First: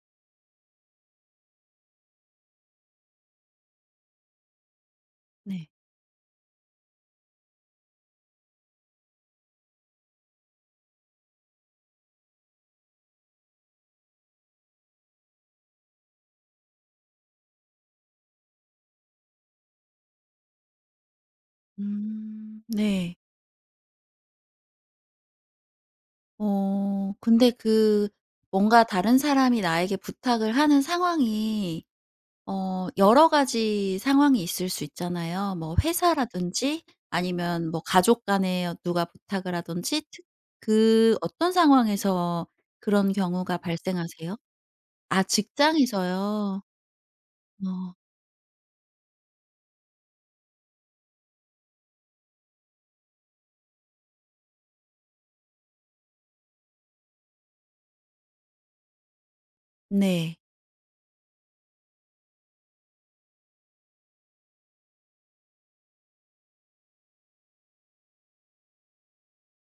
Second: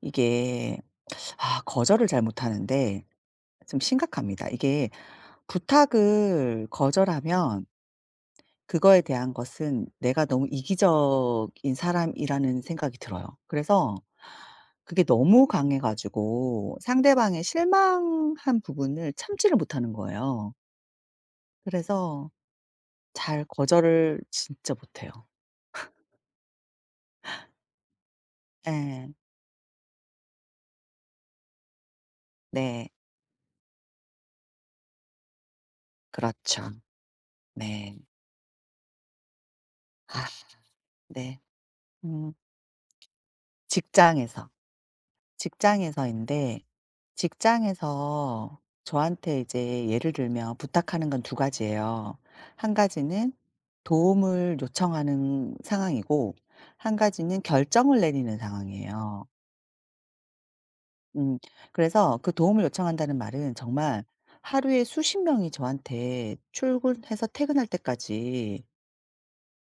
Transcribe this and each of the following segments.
이게 거절을 잘 못하는데 좀 심각합니다. 이게 네. 부탁을 거절하면 그거에 대한 것은 내가 너무 이기적인 사람이라는 생각이 들어요. 그래서 그게 너무 강해 가지고 상대방의 실망한 부분을 참지를 못하는 거예요. 그래서 네. 잘 거절을 진짜 못해요. 근데 뭔가 네, 다른 사람이 나에게 부탁을 하는 상황이 네. 여러 가지 상황이 있을 수 있잖아요. 뭐 그렇죠. 회사라든지 아니면 뭐 네. 가족 간에 누가 부탁을 하든지 특 아 그 네. 어떤 음, 상황에서 그런 경우가 발생하세요? 직장에서. 아 직장에서인데 직장에서요? 어 직장에서 저한테 이제 예를 들면 부탁하는 건 두 가지예요. 한 가지는 도움을 요청하는 상황이고 한 가지는 결정을 내리는 상황이에요. 네. 음, 그래서 그 도움을 요청한다는 말은 정말 하루에 수십 명이 저한테 출근해서 퇴근할 때까지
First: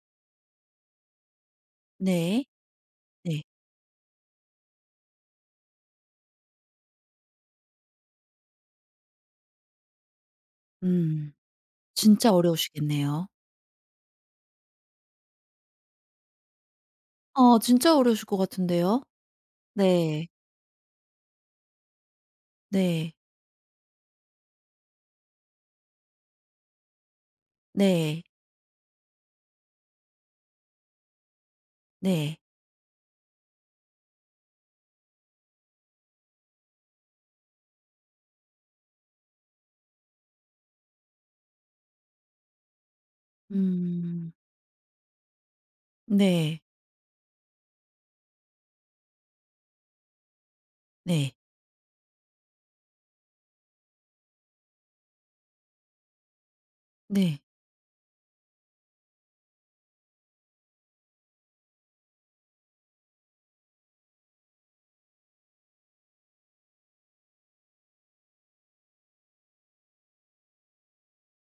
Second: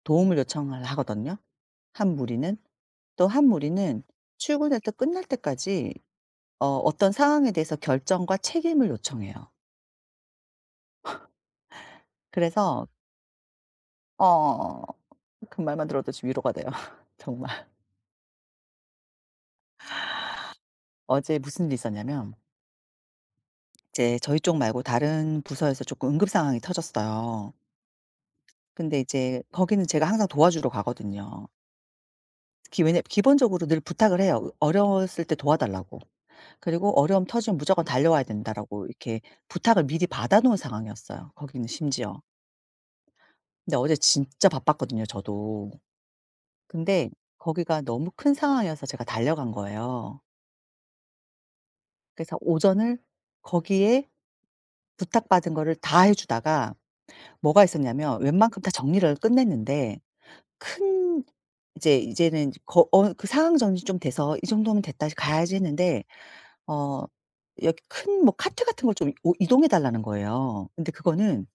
도움을 요청을 하거든요, 한 네. 무리는. 또 네. 한 무리는 출근해서 끝날 때까지 어떤 상황에 대해서 결정과 책임을 요청해요. 음. 진짜 그래서 어려우시겠네요. 어 그 말만 들어도 지금 위로가 돼요. 정말. 어 진짜 어려우실 것 같은데요. 네. 어제 무슨 일이 있었냐면 네. 이제 저희 쪽 말고 다른 부서에서 조금 응급 상황이 터졌어요. 네. 근데 이제 거기는 제가 항상 도와주러 가거든요. 네. 기 왜냐 기본적으로 늘 부탁을 해요. 어려웠을 때 도와달라고. 그리고 어려움 터지면 무조건 달려와야 된다라고 이렇게 부탁을 미리 받아 놓은 상황이었어요 거기는 심지어. 근데 어제 음. 진짜 바빴거든요 저도. 네. 근데 거기가 너무 큰 상황이어서 제가 달려간 거예요. 네. 그래서 오전을 거기에 부탁받은 거를 다 해 주다가 네. 뭐가 있었냐면 웬만큼 다 정리를 끝냈는데 큰 이제 이제는 거 어 그 상황 정리 좀 돼서 '이 정도면 됐다. 가야지.' 했는데 어 여기 큰 뭐 카트 같은 걸 좀 이동해 달라는 거예요. 근데 그거는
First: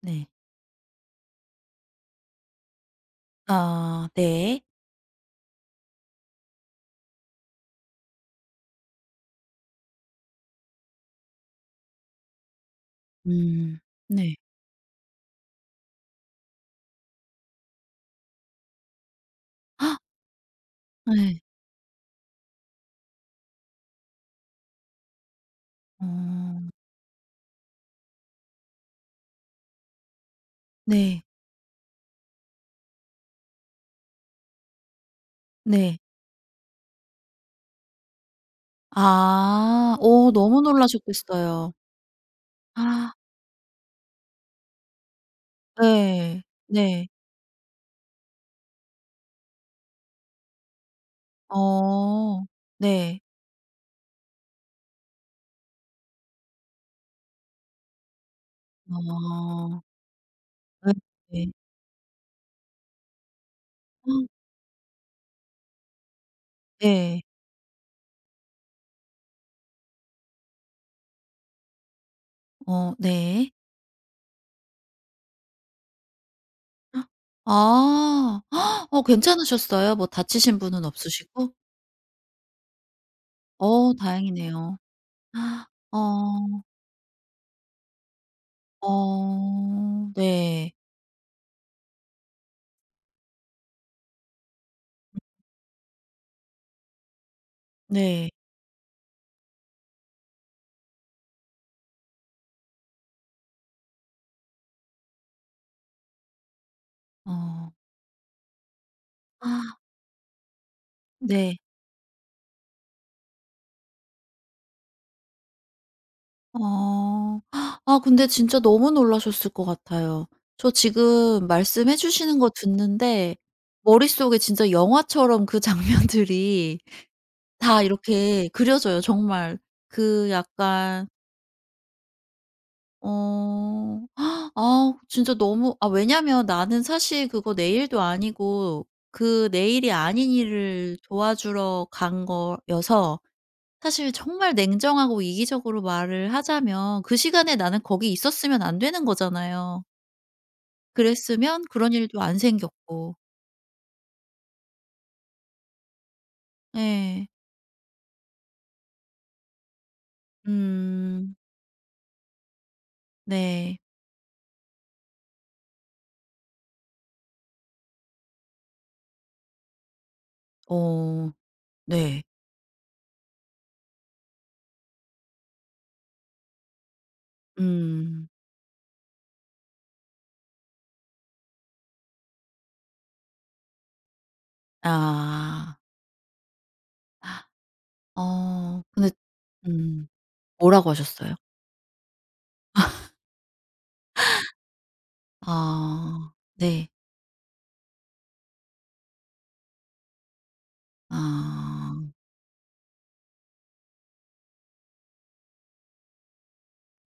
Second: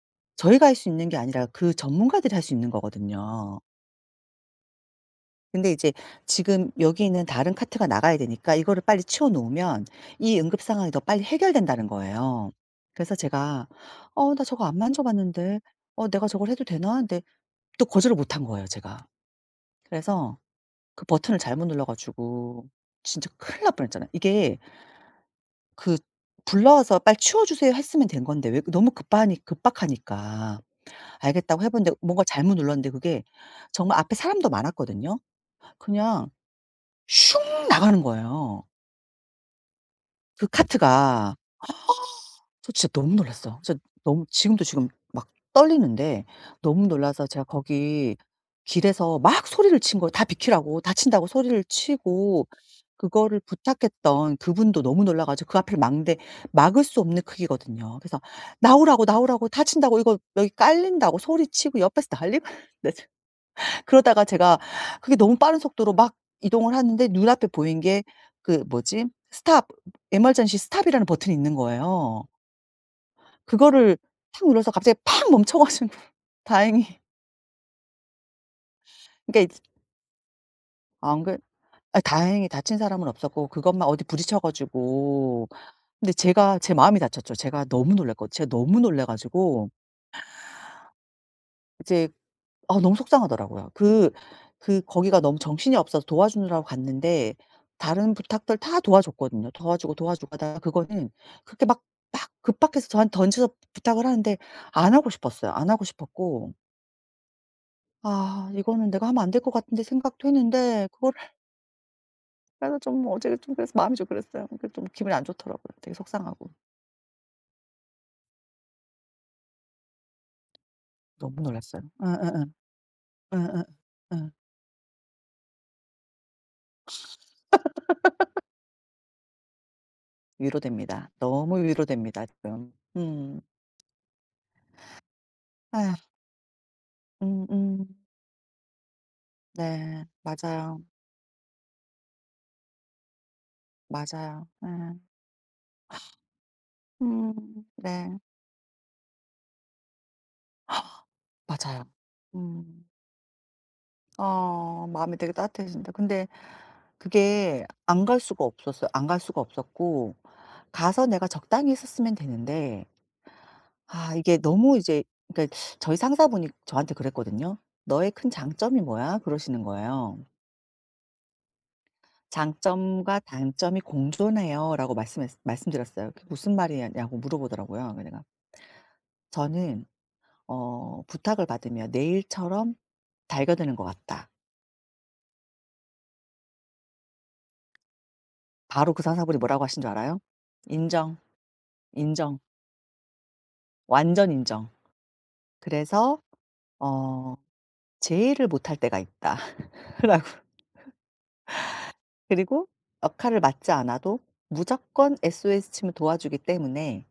네. 저희가 할 수 있는 게 아니라 그 전문가들이 할 수 있는 거거든요. 아 네. 근데 이제 지금 여기 있는 다른 카트가 나가야 되니까 이거를 빨리 치워 놓으면 이 응급 상황이 더 빨리 해결된다는 거예요. 그래서 제가 음. 네. 나 저거 안 만져 봤는데. 어 내가 저걸 해도 되나?" 근데 또 거절을 못한 거예요 제가. 그래서 그 버튼을 네 잘못 눌러 가지고 진짜 큰일 날 뻔했잖아요. 이게 그 어. 불러서 "빨리 치워 주세요." 했으면 된 건데 왜 너무 급하니 급박하니까 네. 알겠다고 해 봤는데 뭔가 잘못 눌렀는데 그게 정말 앞에 사람도 많았거든요. 네. 그냥 슝 나가는 거예요. 아. 어 그 너무 카트가. 놀라셨겠어요. 저 진짜 아. 너무 놀랐어요. 진짜 너무 지금도 지금 막 떨리는데 예. 너무 네. 놀라서 제가 거기 길에서 막 소리를 친 거예요. 다 비키라고 다친다고 소리를 어. 치고 네. 그거를 부탁했던 그분도 너무 놀라 가지고 그 앞을 막는데 막을 수 없는 크기거든요. 그래서 "나오라고, 나오라고. 어. 다친다고. 이거 여기 네. 깔린다고." 네. 소리치고 옆에서 난리가 났는데 그러다가 제가 그게 너무 빠른 속도로 막 이동을 하는데 눈앞에 보인 게 그 뭐지? 스탑 에 m e 시 스탑 이라는 버튼이 있는 거예요. 어 네. 그거를 탁 눌러서 갑자기 팍 멈춰 가지고 다행히 아. 어 그러니까 이제 괜찮으셨어요? 뭐 다치신 분은 안 그래 없으시고? 아 다행히 다친 사람은 없었고 그것만 어 어디 부딪혀 다행이네요. 가지고 아. 근데 제가 어. 제 마음이 다쳤죠. 제가 너무 놀라 가지고 어. 네. 이제 아 너무 속상하더라고요. 그 거기가 너무 정신이 없어서 도와주느라고 갔는데 다른 네. 부탁들 다 도와줬거든요. 도와주고 도와주고 하다가 그거는 그렇게 막 급박해서 저한테 던져서 부탁을 하는데 안 하고 싶었어요. 안 하고 싶었고 어. '아 이거는 내가 하면 안 될 것 아 같은데.' 생각도 했는데 그걸 네. 하려니까 좀 어제 좀 그래서 마음이 좀 그랬어요. 그게 좀 기분이 안 좋더라고요. 되게 속상하고. 어. 아 근데 진짜 너무 놀라셨을 것 같아요. 저 너무 지금 놀랐어요. 말씀해 주시는 예예예. 거 듣는데 예예. 예. 머릿속에 진짜 영화처럼 그 장면들이 다 이렇게 그려져요. 정말 그 약간 위로됩니다. 너무 위로됩니다 지금. 음. 어. 아 진짜 너무 아 아휴. 왜냐면 나는 사실 그거 내 음음. 일도 아니고 그 내 일이 네. 아닌 맞아요. 일을 도와주러 간 거여서 사실 맞아요. 정말 네. 냉정하고 이기적으로 말을 하자면 그 시간에 나는 거기 네. 있었으면 안 되는 거잖아요. 그랬으면 맞아요. 그런 일도 안 음. 생겼고. 어 마음이 되게 따뜻해진다. 근데 네. 그게 안 갈 수가 없었어요. 안 갈 수가 없었고 가서 내가 음. 적당히 있었으면 되는데 네. 아 이게 너무 이제 그러니까 저희 상사분이 저한테 그랬거든요. "너의 큰 장점이 뭐야?" 그러시는 거예요. 어 네. "장점과 단점이 공존해요."라고 말씀했 말씀드렸어요. "그게 무슨 말이냐."고 물어보더라고요. 그래서 내가 음. "저는" 어 부탁을 받으며 "내일처럼 달겨드는 것 같다." 아. 어 바로 그 근데 상사분이 뭐라고 하신 줄 음 알아요? 뭐라고 "인정, 하셨어요? 인정. 완전 인정. 그래서 아 네. 어 제의를 못할 때가 있다."라고. 아 그리고 역할을 맡지 않아도 무조건 SOS 치면 도와주기 때문에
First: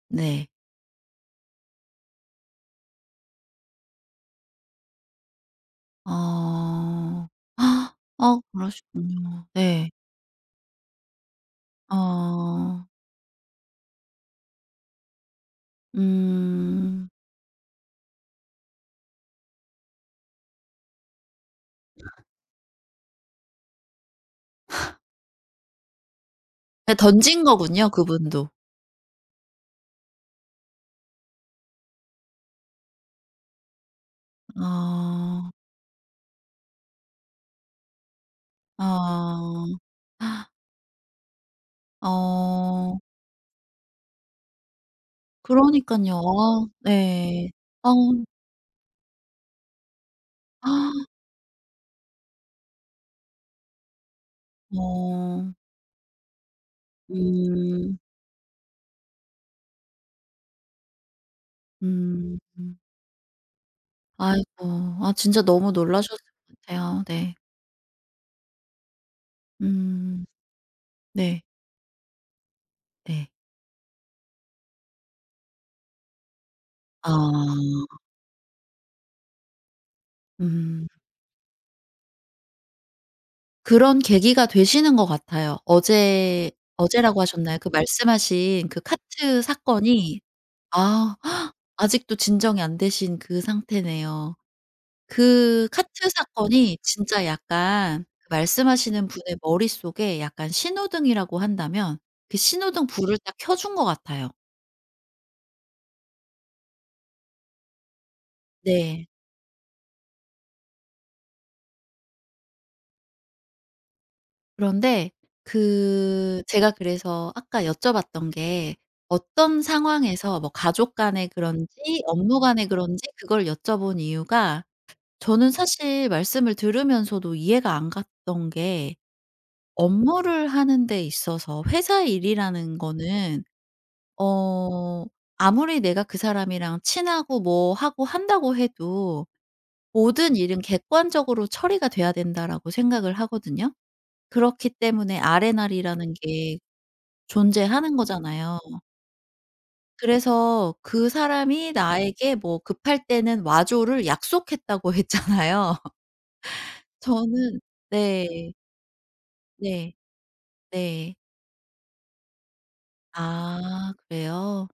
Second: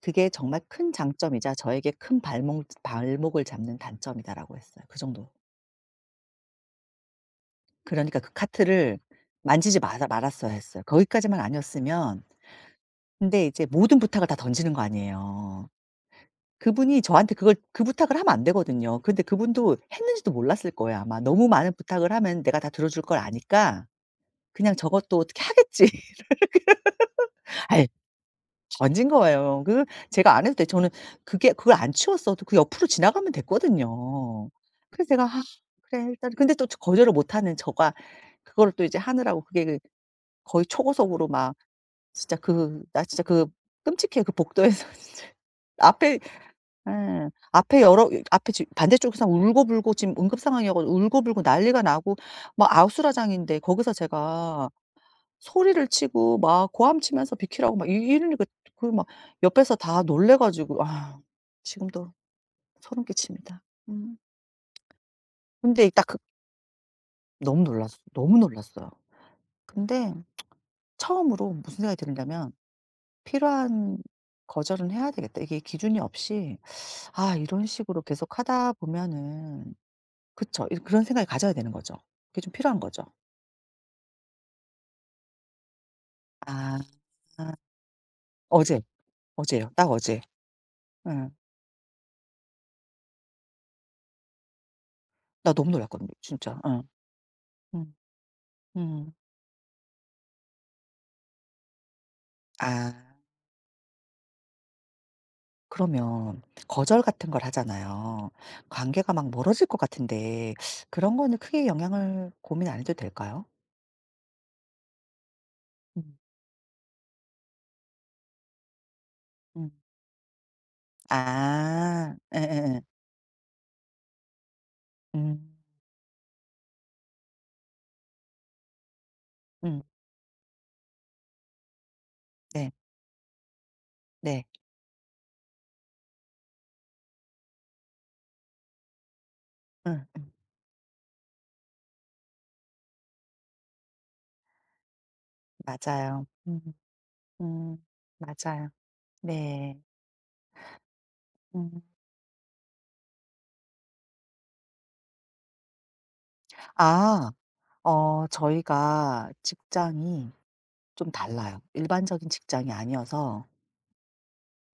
"그게 네. 정말 큰 장점이자 저에게 큰 발목을 잡는 단점이다."라고 했어요. 그 정도. 어. 아, 그러니까 그 어 카트를 그러시군요. 만지지 네. 마라 말았어야 했어요. 거기까지만 아니었으면 어. 근데 이제 모든 부탁을 다 던지는 거 아니에요. 그분이 음. 저한테 그걸 그 부탁을 하면 안 되거든요. 근데 그분도 했는지도 몰랐을 거예요, 아마. 너무 많은 부탁을 하면 내가 다 들어줄 걸 아니까 그냥 저것도 어떻게 하겠지. 그냥 던진 아이 거군요 그분도. 던진 거예요. 그 제가 안 해도 돼 저는 그게 그걸 안 치웠어도 그 옆으로 지나가면 됐거든요. 그래서 제가 '아 어. 그래 일단' 근데 또 거절을 못 하는 저가 그거를 또 이제 하느라고 그게 어. 그 거의 초고속으로 막 진짜 그 어. 나 진짜 그 끔찍해 그 복도에서 진짜 그러니까요 앞에 어.. 예. 네. 어, 앞에 지금 반대쪽 에서 울고불고 지금 응급 아. 상황이어 가지고 울고불고 난리가 나고 막 아우스라장인데 거기서 제가 어. 소리를 치고 막 고함 치면서 비키라고 막 이 음. 이러니까 옆에서 다 놀래 가지고 아 지금도 음. 음. 소름 끼칩니다. 음. 아이고. 아 진짜 너무 근데 딱 놀라셨을 그 것 같아요. 네. 너무 놀랐어. 너무 놀랐어요. 근데 음. 네. 처음으로 무슨 생각이 들었냐면 네. '필요한 거절은 해야 되겠다.' 이게 기준이 없이 아. '아 이런 식으로 계속하다 보면은 그쵸. 이 음. 그런 생각을 가져야 되는 거죠. 그게 좀 필요한 거죠. 그런 계기가 되시는 것 같아요. 어제 아. 어제라고 하셨나요? 그 말씀하신 그 어제, 카트 어제요. 딱 사건이 어제. 아 응. 아직도 진정이 안 되신 그 상태네요. 나 그 너무 놀랐거든요 카트 진짜. 사건이 응. 진짜 응. 약간 그 말씀하시는 응. 분의 머릿속에 약간 신호등이라고 한다면 그 신호등 아. 불을 딱 켜준 것 같아요. 그러면 거절 같은 걸 하잖아요. 네. 관계가 막 멀어질 것 같은데 그런 거는 크게 영향을 고민 안 해도 될까요? 그런데 음. 그 제가 그래서 아까 여쭤봤던 게 어떤 음. 상황에서 뭐 가족 간에 그런지 아. 예 업무 예 간에 예. 그런지 그걸 여쭤본 이유가 저는 음. 사실 말씀을 들으면서도 이해가 안 갔던 게 음. 업무를 하는 데 있어서 회사 네. 일이라는 거는 네. 어 아무리 내가 그 사람이랑 친하고 뭐 하고 한다고 해도 응. '모든 일은 객관적으로 처리가 돼야 된다.'라고 생각을 하거든요. 그렇기 때문에 아레날이라는 맞아요. 게 음. 음. 존재하는 거잖아요. 맞아요. 네. 그래서 그 사람이 음. 나에게 뭐 급할 때는 와줘를 약속했다고 했잖아요. 아. 저는 네. 저희가 네. 직장이 좀 네. 달라요. 일반적인 직장이 아니어서 아 그래요?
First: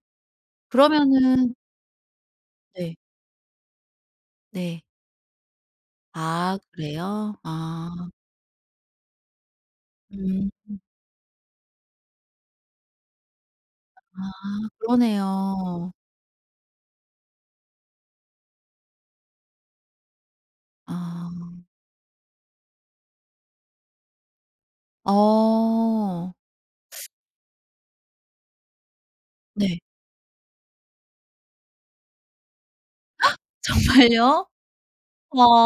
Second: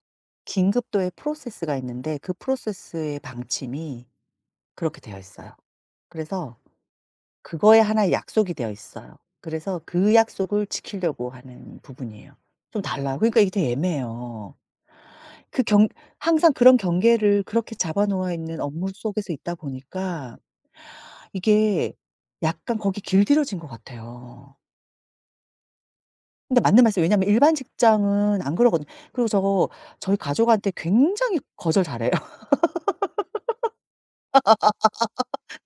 긴급도의 그러면은 프로세스가 있는데 그 네. 프로세스의 방침이 네. 그렇게 되어 있어요. 아 그래서 그래요? 그거에 아. 하나의 약속이 되어 있어요. 그래서 그 음. 약속을 지키려고 하는 부분이에요. 좀 달라요. 그러니까 이게 되게 아 애매해요. 그 경 그러네요. 항상 그런 경계를 그렇게 잡아 놓아 있는 업무 속에서 있다 보니까 아. 이게 약간 거기 길들여진 것 같아요. 어. 근데 맞는 말씀 왜냐면 일반 직장은 안 그러거든요. 그리고 저 네. 저희 가족한테 굉장히 거절 잘해요. 정말요?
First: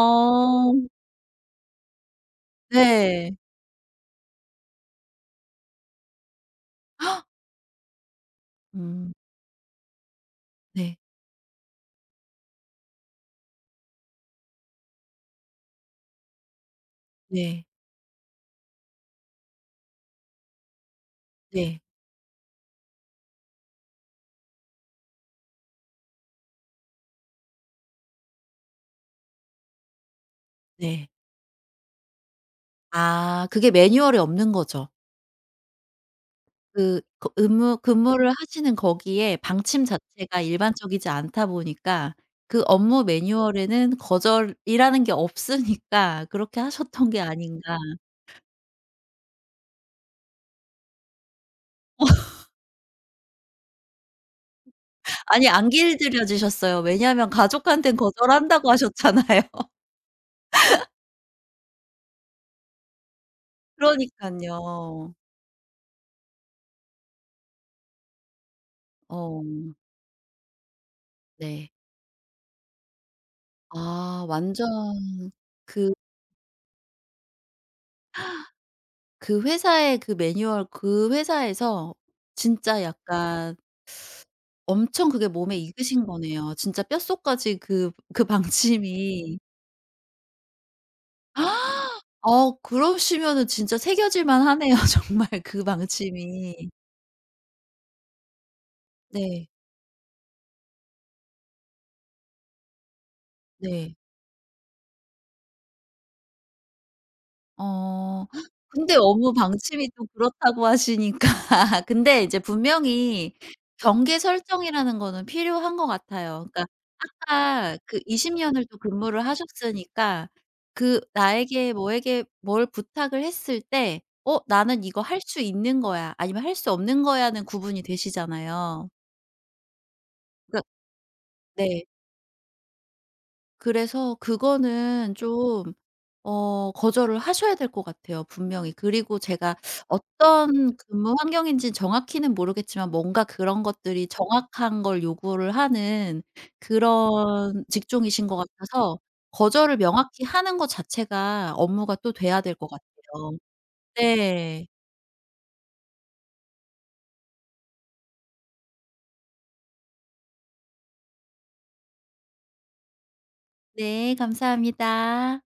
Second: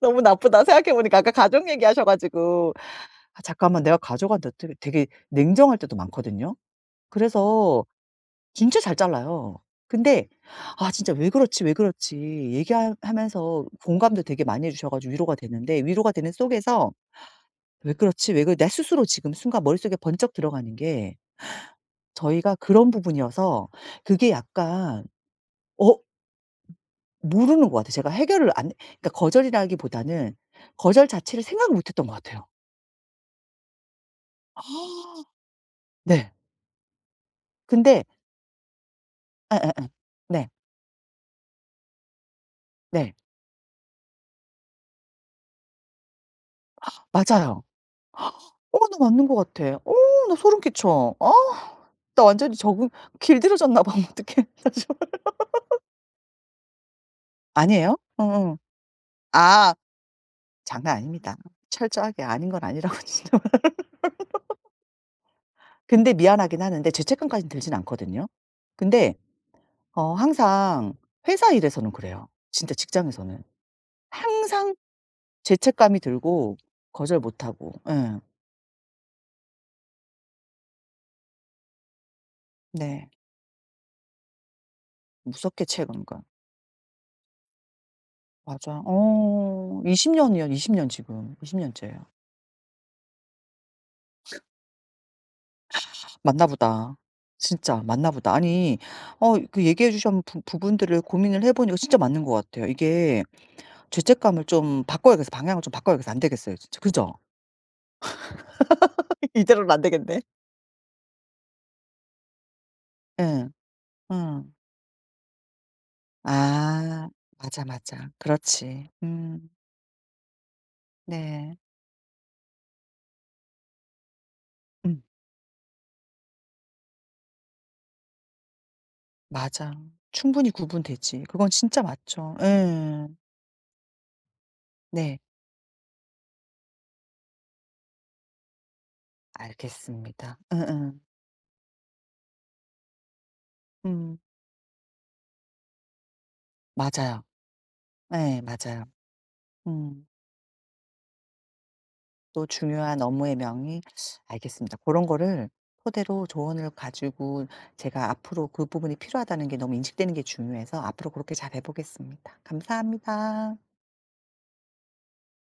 너무 나쁘다 생각해 보니까 아까 가족 얘기하셔 가지고 네. 아 잠깐만 내가 가족한테 어게 되게 냉정할 때도 많거든요. 그래서 진짜 잘 음. 잘라요. 근데 아 네. 진짜 '왜 그렇지, 왜 그렇지.' 얘기하 면서 공감도 되게 많이 해 주셔 가지고 위로가 되는데 위로가 되는 속에서 네. '왜 그렇지, 왜 그렇' 내 스스로 지금 순간 머릿속에 번쩍 들어가는 게 네. 저희가 그런 부분이어서 그게 약간 어 모르는 것 같아요. 제가 해결을 안 그러니까 거절이라기보다는 거절 네. 자체를 생각을 못 했던 것 같아요. 아 그게 매뉴얼에 없는 거죠. 네. 그 거 의무 근데 근무를 하시는 거기에 방침 예예예. 자체가 네. 일반적이지 않다 보니까 그 업무 네. 매뉴얼에는 거절이라는 게 없으니까 그렇게 하셨던 게 맞아요. 아닌가. 어 나 맞는 것 같아. 어 나 소름 끼쳐. 어 나 완전히 적응 길들여졌나 봐. 어떡해. 나 좀 아니 안 길들여지셨어요. 왜냐하면 가족한테는 아니에요? 어어. 거절한다고 하셨잖아요. 아 장난 아닙니다. 철저하게 아닌 건 아니라고 진짜 말 그러니깐요. 근데 미안하긴 하는데 죄책감까지는 들진 않거든요. 근데 어 어 항상 회사 네. 일에서는 그래요. 진짜 직장에서는. 아 완전 항상 그 죄책감이 들고 거절 못하고. 예. 회사의 그 매뉴얼 그 회사에서 진짜 네. 약간 엄청 그게 몸에 무섭게 익으신 채근가. 거네요. 진짜 뼛속까지 그 맞아. 방침이. 어 20 년이요. 20 년 지금. 20 년째예요. 어 그러시면은 진짜 새겨질 만하네요 정말 그 맞나 방침이. 보다. 진짜 맞나 보다. 아니 어 네. 그 얘기해 주신 부 부분들을 고민을 해 보니까 진짜 맞는 것 같아요. 이게 네. 죄책감을 좀 바꿔야겠어. 방향을 좀 바꿔야겠어. 안 되겠어요 진짜. 그죠? 어 근데 너무 이대로는 안 방침이 또 되겠네. 그렇다고 하시니까 근데 이제 분명히 예. 경계 음. 설정이라는 거는 필요한 것 같아요. 그러니까 아. 맞아, 회사 그 맞아. 20 년을 또 그렇지. 근무를 음. 하셨으니까 그 네. 나에게 뭐에게 뭘 부탁을 했을 때 '어 나는 이거 음. 할 수 있는 거야.' 아니면 '할 수 없는 거야.'는 구분이 되시잖아요. 맞아. 충분히 그러니까 구분되지. 그건 진짜 네. 맞죠. 예. 그래서 그거는 네. 좀 거절을 하셔야 될 것 같아요 분명히. 그리고 제가 알겠습니다. 어떤 응응 근무 환경인지는 정확히는 모르겠지만 뭔가 그런 것들이 음. 정확한 걸 요구를 하는 맞아요. 그런 직종이신 것 예 맞아요. 같아서 거절을 음. 명확히 하는 것 자체가 업무가 또 돼야 또 될 것 중요한 업무의 같아요. 명의 네. 알겠습니다. 그런 거를 토대로 조언을 가지고 제가 앞으로 그 부분이 필요하다는 게 너무 인식되는 게 중요해서 앞으로 그렇게 잘해 보겠습니다. 감사합니다. 네 감사합니다.